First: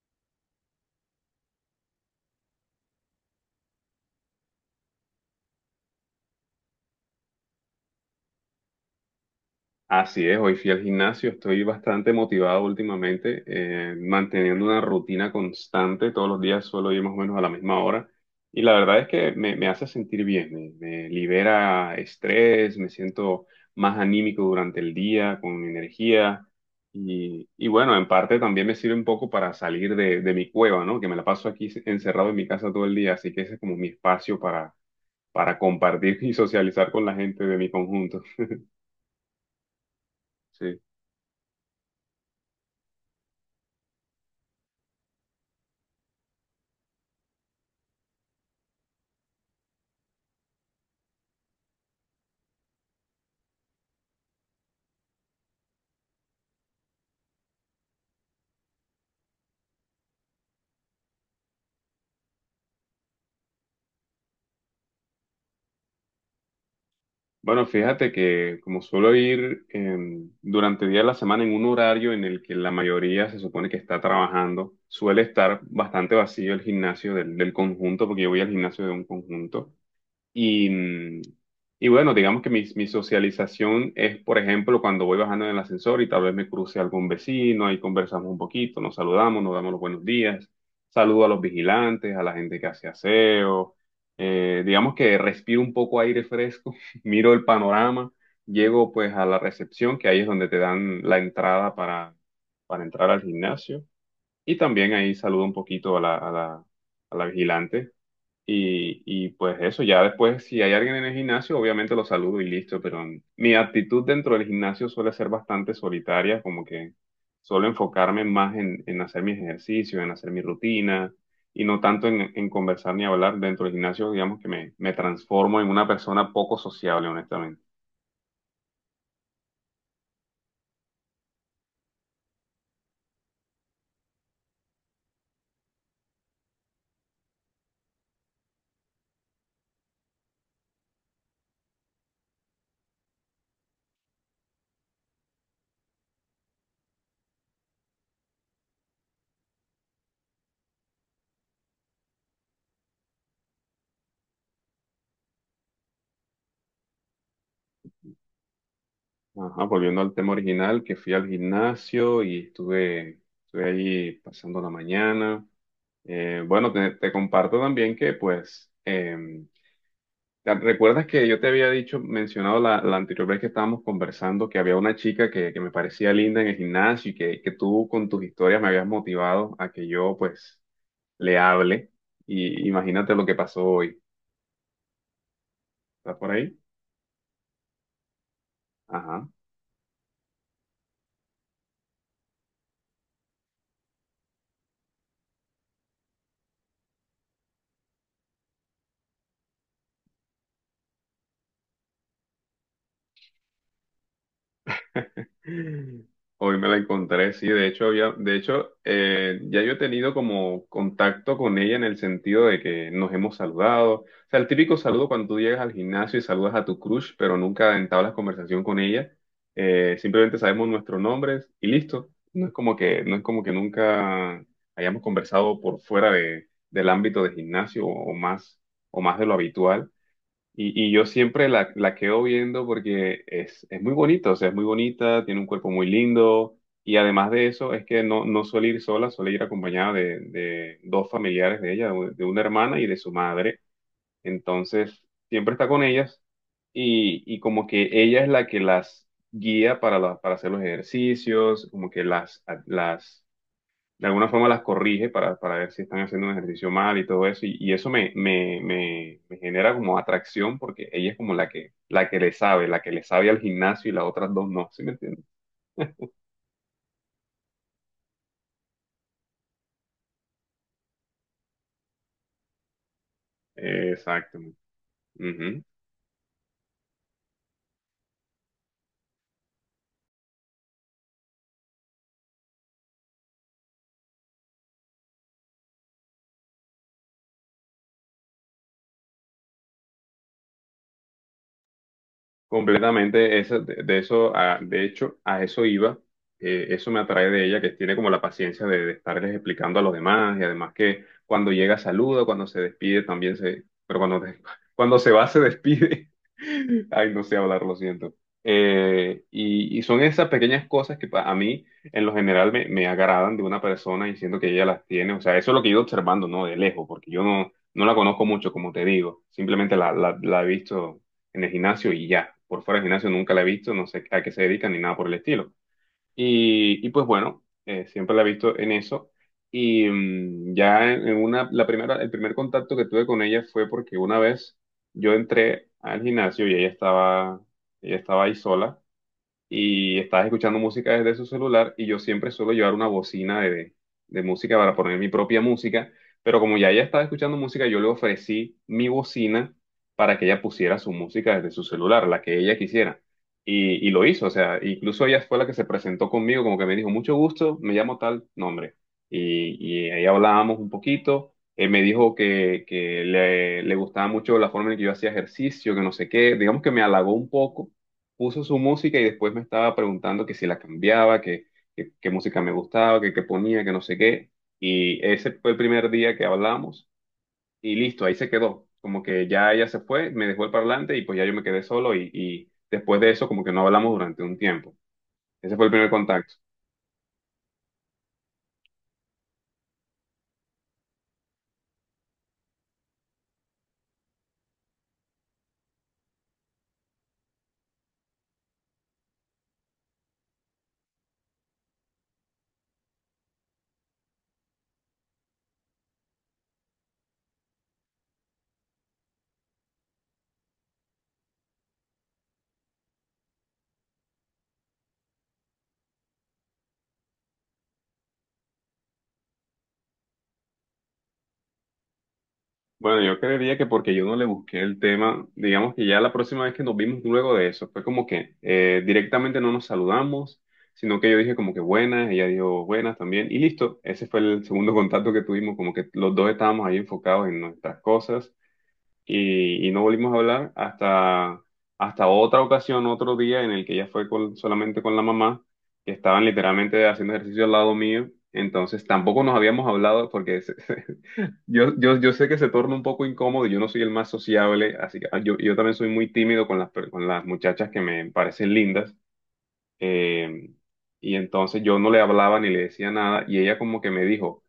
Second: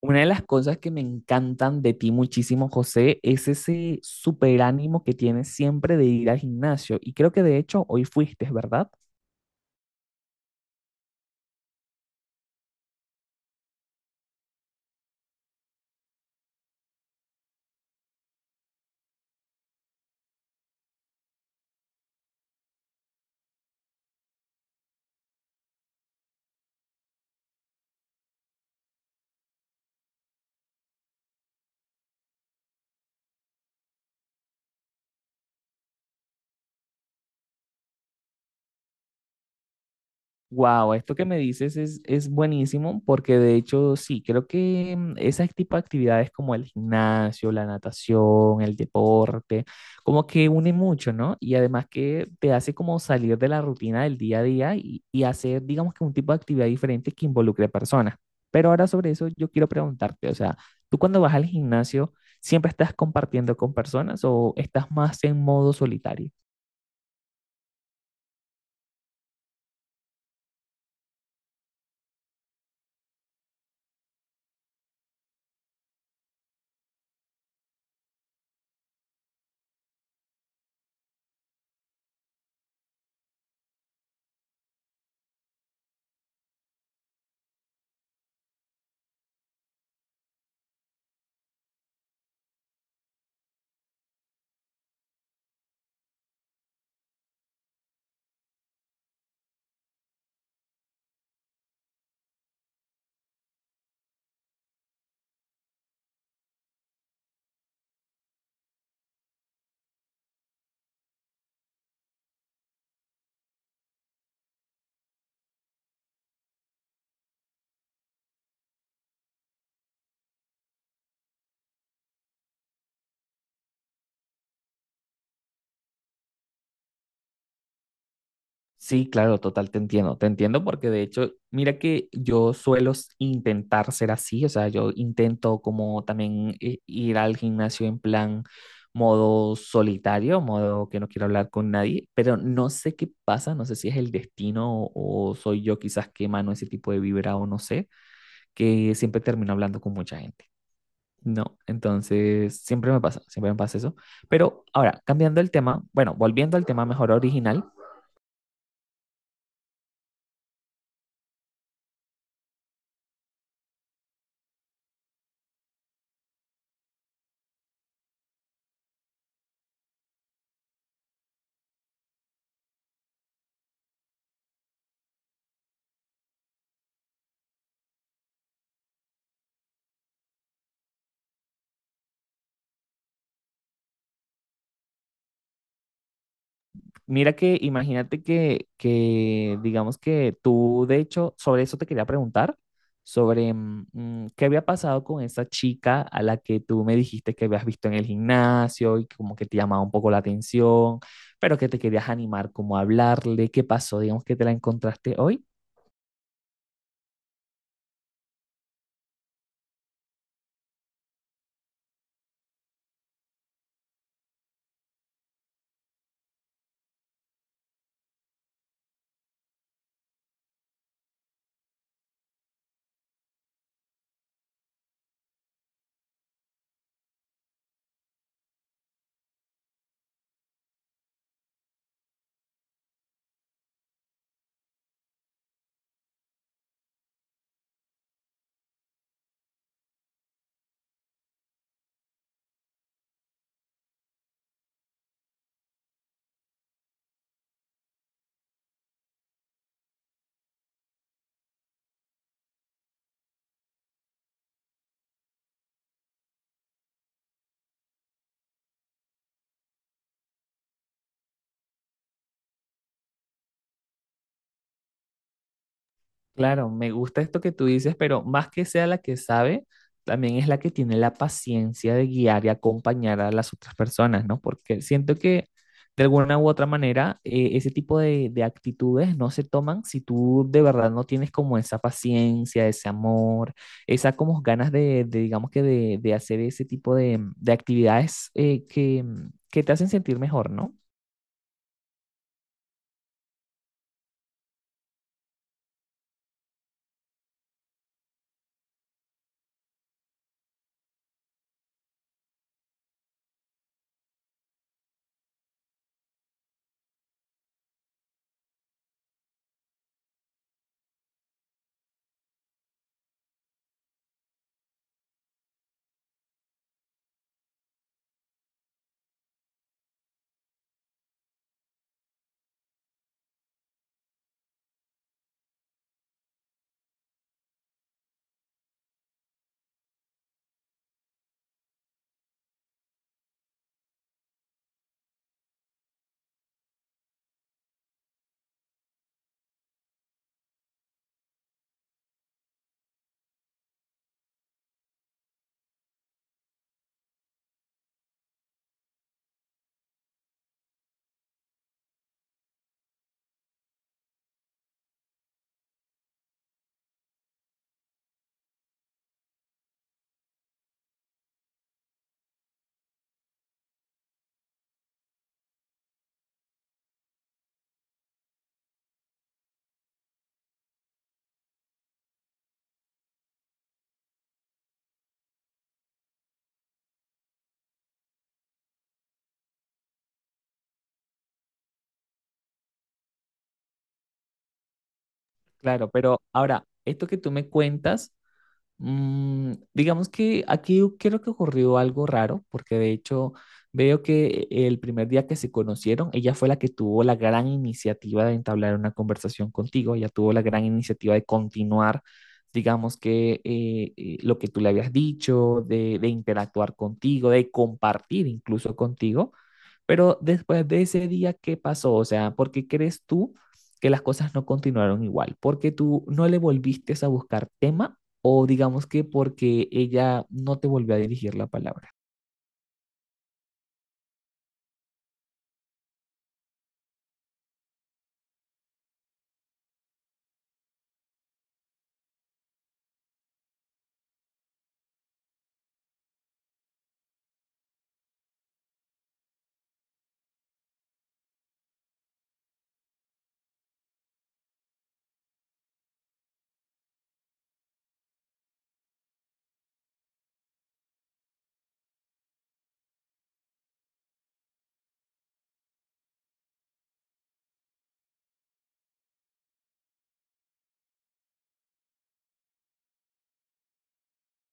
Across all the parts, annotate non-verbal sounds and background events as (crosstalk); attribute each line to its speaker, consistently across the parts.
Speaker 1: Una de las cosas que me encantan de ti muchísimo, José, es ese superánimo que tienes siempre de ir al gimnasio. Y creo que de hecho hoy fuiste, ¿verdad?
Speaker 2: Así es, hoy fui al gimnasio, estoy bastante motivado últimamente, manteniendo una rutina constante, todos los días suelo ir más o menos a la misma hora y la verdad es que me hace sentir bien, me libera estrés, me siento más anímico durante el día, con energía y bueno, en parte también me sirve un poco para salir de mi cueva, ¿no? Que me la paso aquí encerrado en mi casa todo el día, así que ese es como mi espacio para compartir y socializar con la gente de mi conjunto. Sí.
Speaker 1: Wow, esto que me dices es buenísimo porque de hecho sí, creo que ese tipo de actividades como el gimnasio, la natación, el deporte, como que une mucho, ¿no? Y además que te hace como salir de la rutina del día a día y hacer, digamos que un tipo de actividad diferente que involucre personas. Pero ahora sobre eso yo quiero preguntarte, o sea, ¿tú cuando vas al gimnasio siempre estás compartiendo con personas o estás más en modo solitario?
Speaker 2: Bueno, fíjate que como suelo ir durante el día de la semana en un horario en el que la mayoría se supone que está trabajando, suele estar bastante vacío el gimnasio del conjunto, porque yo voy al gimnasio de un conjunto. Y, mm, y bueno, digamos que mi socialización es, por ejemplo, cuando voy bajando en el ascensor y tal vez me cruce algún vecino, ahí conversamos un poquito, nos saludamos, nos damos los buenos días, saludo a los vigilantes, a la gente que hace aseo, digamos que respiro un poco aire fresco, (laughs) miro el panorama, llego pues a la recepción, que ahí es donde te dan la entrada para entrar al gimnasio, y también ahí saludo un poquito a a la vigilante. Y pues eso, ya después, si hay alguien en el gimnasio, obviamente lo saludo y listo, pero mi actitud dentro del gimnasio suele ser bastante solitaria, como que suelo enfocarme más en hacer mis ejercicios, en hacer mi rutina y no tanto en conversar ni hablar dentro del gimnasio, digamos que me transformo en una persona poco sociable, honestamente.
Speaker 1: Sí, claro, total, te entiendo porque de hecho, mira que yo suelo intentar ser así, o sea, yo intento como también ir al gimnasio en plan modo solitario, modo que no quiero hablar con nadie, pero no sé qué pasa, no sé si es el destino o soy yo quizás que emano ese tipo de vibra o no sé, que siempre termino hablando con mucha gente. No, entonces siempre me pasa eso. Pero ahora, cambiando el tema, bueno, volviendo al tema mejor original.
Speaker 2: Ajá, volviendo al tema original, que fui al gimnasio y estuve allí pasando la mañana. Bueno, te comparto también que ¿Te- ¿Recuerdas que yo te había dicho, mencionado la anterior vez que estábamos conversando, que había una chica que me parecía linda en el gimnasio y que tú con tus historias me habías motivado a que yo pues le hable? Y imagínate lo que pasó hoy. ¿Estás por ahí?
Speaker 1: Mira que imagínate que,
Speaker 2: Ajá.
Speaker 1: que, digamos que tú, de hecho, sobre eso te quería preguntar, sobre qué había pasado con esa chica a la que tú me dijiste que habías visto en el gimnasio y que como que te llamaba un poco la atención, pero que te querías animar como a hablarle, qué pasó, digamos que te la encontraste hoy.
Speaker 2: Hoy me la encontré, sí, de hecho, ya yo he tenido como contacto con ella en el sentido de que nos hemos saludado. O sea, el típico saludo cuando tú llegas al gimnasio y saludas a tu crush, pero nunca entablas conversación con ella. Simplemente sabemos nuestros nombres y listo. No es como que nunca hayamos conversado por fuera del ámbito de gimnasio o o más de lo habitual. Y yo siempre la quedo viendo porque es muy bonita, o sea, es muy bonita, tiene un cuerpo muy lindo y además de eso es que no, no suele ir sola, suele ir acompañada de dos familiares de ella, de una hermana y de su madre. Entonces, siempre está con ellas y como que ella es la que las guía para hacer los ejercicios, como que las de alguna forma las corrige para ver si están haciendo un ejercicio mal y todo eso. Y eso me genera como atracción porque ella es como la que le sabe, la que le sabe al gimnasio y las otras dos no, ¿sí me entiendes?
Speaker 1: Claro, me gusta esto que tú dices, pero más que sea la que sabe, también es la que tiene la paciencia de guiar y acompañar a las otras personas, ¿no?
Speaker 2: Exactamente.
Speaker 1: Porque siento que de alguna u otra manera ese tipo de actitudes no se toman si tú de verdad no tienes como esa paciencia, ese amor, esa como ganas digamos que de hacer ese tipo de actividades que te hacen sentir mejor, ¿no?
Speaker 2: Completamente, de eso, de hecho, a eso iba, eso me atrae de ella, que tiene como la paciencia de estarles explicando a los demás, y además que cuando llega saluda, cuando se despide también se, pero (laughs) cuando se va se despide. (laughs) Ay, no sé hablar, lo siento. Y son esas pequeñas cosas que a mí, en lo general, me agradan de una persona y siento que ella las tiene, o sea, eso es lo que he ido observando, ¿no? De lejos, porque yo no, no la conozco mucho, como te digo, simplemente la he visto en el gimnasio y ya. Por fuera del gimnasio nunca la he visto, no sé a qué se dedican ni nada por el estilo. Y pues bueno, siempre la he visto en eso. Y ya en una, la primera, el primer contacto que tuve con ella fue porque una vez yo entré al gimnasio y ella estaba ahí sola y estás escuchando música desde su celular y yo siempre suelo llevar una bocina de música para poner mi propia música, pero como ya ella estaba escuchando música, yo le ofrecí mi bocina para que ella pusiera su música desde su celular, la que ella quisiera. Y lo hizo, o sea, incluso ella fue la que se presentó conmigo, como que me dijo, mucho gusto, me llamo tal nombre. Y, y ahí hablábamos un poquito. Él me dijo que le gustaba mucho la forma en que yo hacía ejercicio, que no sé qué. Digamos que me halagó un poco, puso su música y después me estaba preguntando que si la cambiaba, qué música me gustaba, que qué ponía, que no sé qué. Y ese fue el primer día que hablamos y listo, ahí se quedó. Como que ya ella se fue, me dejó el parlante y pues ya yo me quedé solo y después de eso como que no hablamos durante un tiempo. Ese fue el
Speaker 1: Claro,
Speaker 2: primer
Speaker 1: pero
Speaker 2: contacto.
Speaker 1: ahora, esto que tú me cuentas... Mm, digamos que aquí creo que ocurrió algo raro, porque de hecho veo que el primer día que se conocieron, ella fue la que tuvo la gran iniciativa de entablar una conversación contigo, ella tuvo la gran iniciativa de continuar, digamos que lo que tú le habías dicho, de interactuar contigo, de compartir incluso contigo. Pero después de ese día, ¿qué pasó? O sea, ¿por qué crees tú que las cosas no continuaron igual? ¿Porque tú no le volviste a buscar tema o digamos que porque ella no te volvió a dirigir la palabra?
Speaker 2: Bueno, yo creería que porque yo no le busqué el tema, digamos que ya la próxima vez que nos vimos luego de eso, fue como que directamente no nos saludamos, sino que yo dije como que buenas, ella dijo buenas también, y listo, ese fue el segundo contacto que tuvimos, como que los dos estábamos ahí enfocados en nuestras cosas y no volvimos a hablar hasta otra ocasión, otro día en el que ella fue solamente con la mamá, que estaban literalmente haciendo ejercicio al lado mío, entonces tampoco nos habíamos hablado porque... (laughs) Yo sé que se torna un poco incómodo, y yo no soy el más sociable, así que yo también soy muy tímido con con las muchachas que me parecen lindas, eh, y entonces yo no le hablaba ni le decía nada, y ella como que me dijo,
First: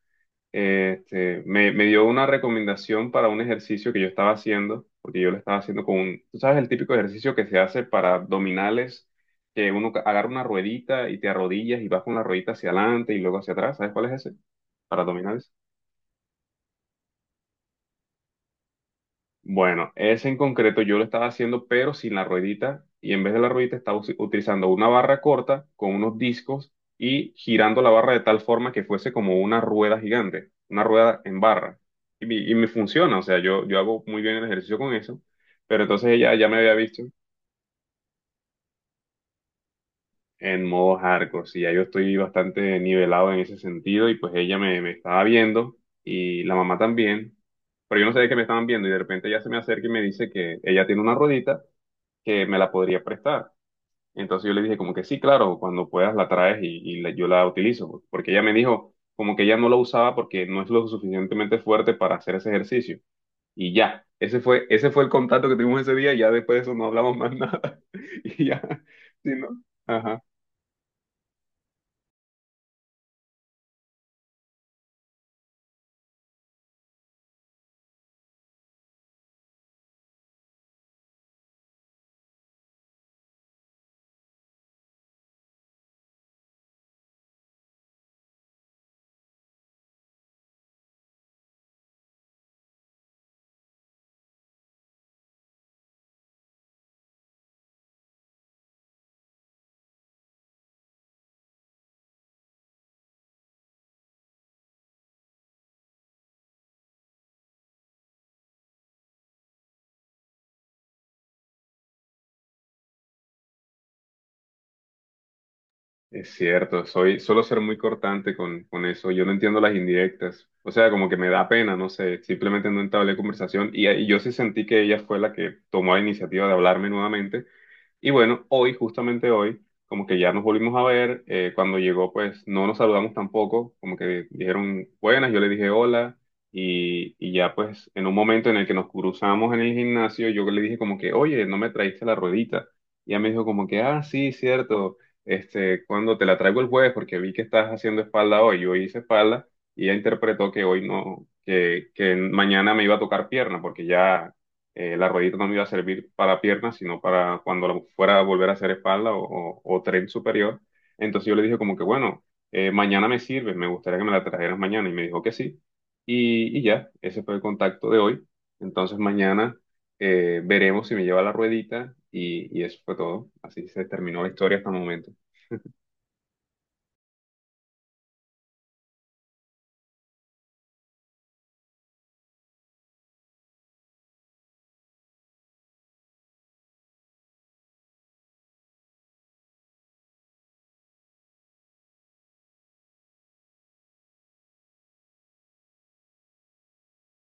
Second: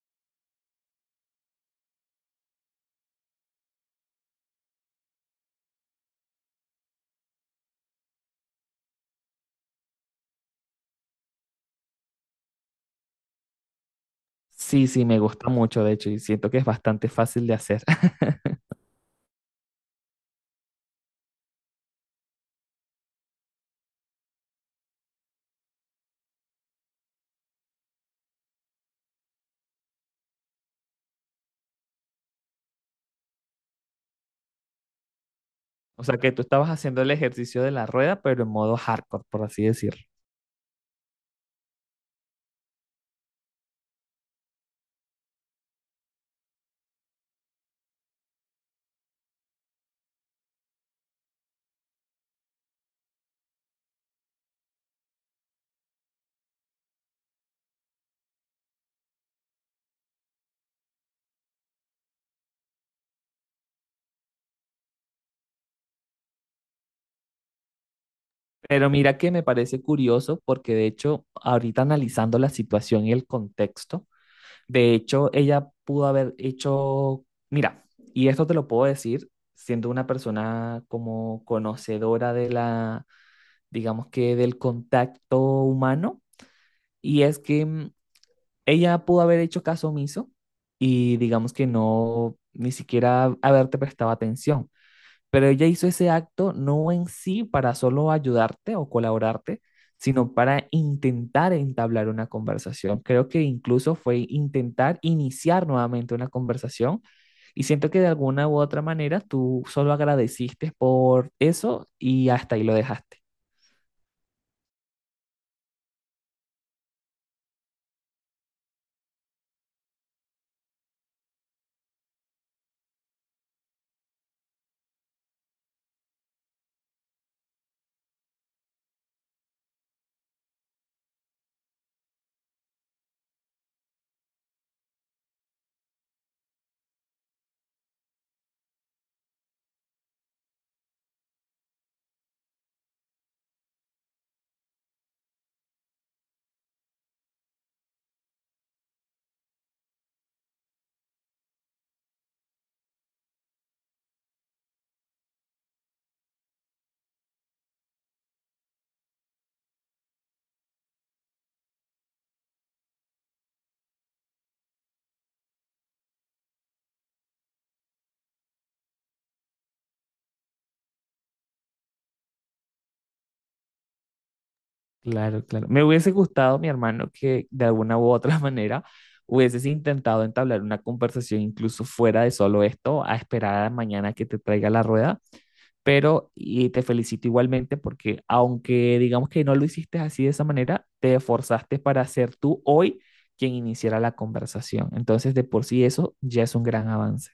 Speaker 2: me dio una recomendación para un ejercicio que yo estaba haciendo, porque yo lo estaba haciendo con un, tú sabes, el típico ejercicio que se hace para abdominales, que uno agarra una ruedita y te arrodillas y vas con la ruedita hacia adelante y luego hacia atrás, ¿sabes cuál es ese?
Speaker 1: Sí,
Speaker 2: Para
Speaker 1: sí, me gusta
Speaker 2: abdominales.
Speaker 1: mucho, de hecho, y siento que es bastante fácil de hacer. (laughs)
Speaker 2: Bueno, ese en concreto yo lo estaba haciendo, pero sin la ruedita, y en vez de la ruedita estaba utilizando una barra corta con unos discos y girando la barra de tal forma que fuese como una rueda gigante, una rueda en barra. Y y me funciona, o sea, yo hago muy bien el ejercicio con eso, pero
Speaker 1: O
Speaker 2: entonces
Speaker 1: sea, que
Speaker 2: ella
Speaker 1: tú
Speaker 2: ya me
Speaker 1: estabas
Speaker 2: había
Speaker 1: haciendo
Speaker 2: visto
Speaker 1: el ejercicio de la rueda, pero en modo hardcore, por así decirlo.
Speaker 2: en modo hardcore, sí, ya yo estoy bastante nivelado en ese sentido, y pues me estaba viendo, y la mamá también, pero yo no sabía que me estaban viendo, y de repente ella se me acerca y me dice que ella tiene una ruedita que me la podría prestar. Entonces yo le dije como que sí, claro, cuando puedas la traes y yo la utilizo, porque ella me dijo como que ella no la usaba porque no es lo suficientemente fuerte para hacer ese ejercicio. Y ya, ese fue el contacto que tuvimos ese día y ya después de eso no hablamos más (laughs) nada. Y ya,
Speaker 1: Pero mira
Speaker 2: sí,
Speaker 1: que me
Speaker 2: ¿no?
Speaker 1: parece
Speaker 2: Ajá.
Speaker 1: curioso porque de hecho, ahorita analizando la situación y el contexto, de hecho, ella pudo haber hecho, mira, y esto te lo puedo decir siendo una persona como conocedora de la, digamos que del contacto humano, y es que ella pudo haber hecho caso omiso y digamos que no, ni siquiera haberte prestado atención. Pero ella hizo ese acto no en sí para solo ayudarte o colaborarte, sino para intentar entablar una conversación. Creo que incluso fue intentar iniciar nuevamente una conversación y siento que de alguna u otra manera tú solo agradeciste por eso y hasta ahí lo dejaste.
Speaker 2: Es cierto, soy, suelo ser muy cortante con eso, yo no entiendo las indirectas, o sea, como que me da pena, no sé, simplemente no entablé conversación y yo sí sentí que ella fue la que tomó la iniciativa de hablarme nuevamente. Y bueno, hoy, justamente hoy, como que ya nos volvimos a ver, cuando llegó pues no nos saludamos tampoco, como que dijeron buenas, yo le dije hola y ya pues en un momento en el que nos cruzamos en el gimnasio, yo le dije como que, oye, no me traíste la ruedita. Y ella me dijo como que, ah, sí, cierto, este, cuando te la traigo el jueves porque vi que estás haciendo espalda hoy, yo hice espalda y ella interpretó que hoy no, que mañana me iba a tocar pierna porque ya la ruedita no me iba a servir para piernas, sino para cuando la fuera a volver a hacer espalda o tren superior. Entonces yo le dije como que, bueno, mañana me sirve, me gustaría que me la trajeras mañana. Y me dijo que sí. Y ya, ese fue el contacto de hoy. Entonces mañana veremos si me lleva la ruedita y eso fue todo. Así se terminó la historia hasta el momento.
Speaker 1: Claro, claro. Me hubiese gustado, mi hermano, que de alguna u otra (laughs) manera hubieses intentado entablar una conversación incluso fuera de solo esto, a esperar a mañana que te traiga la rueda, pero y te felicito igualmente porque aunque digamos que no lo hiciste así de esa manera, te esforzaste para ser tú hoy quien iniciara la conversación. Entonces, de por sí eso ya es un gran avance.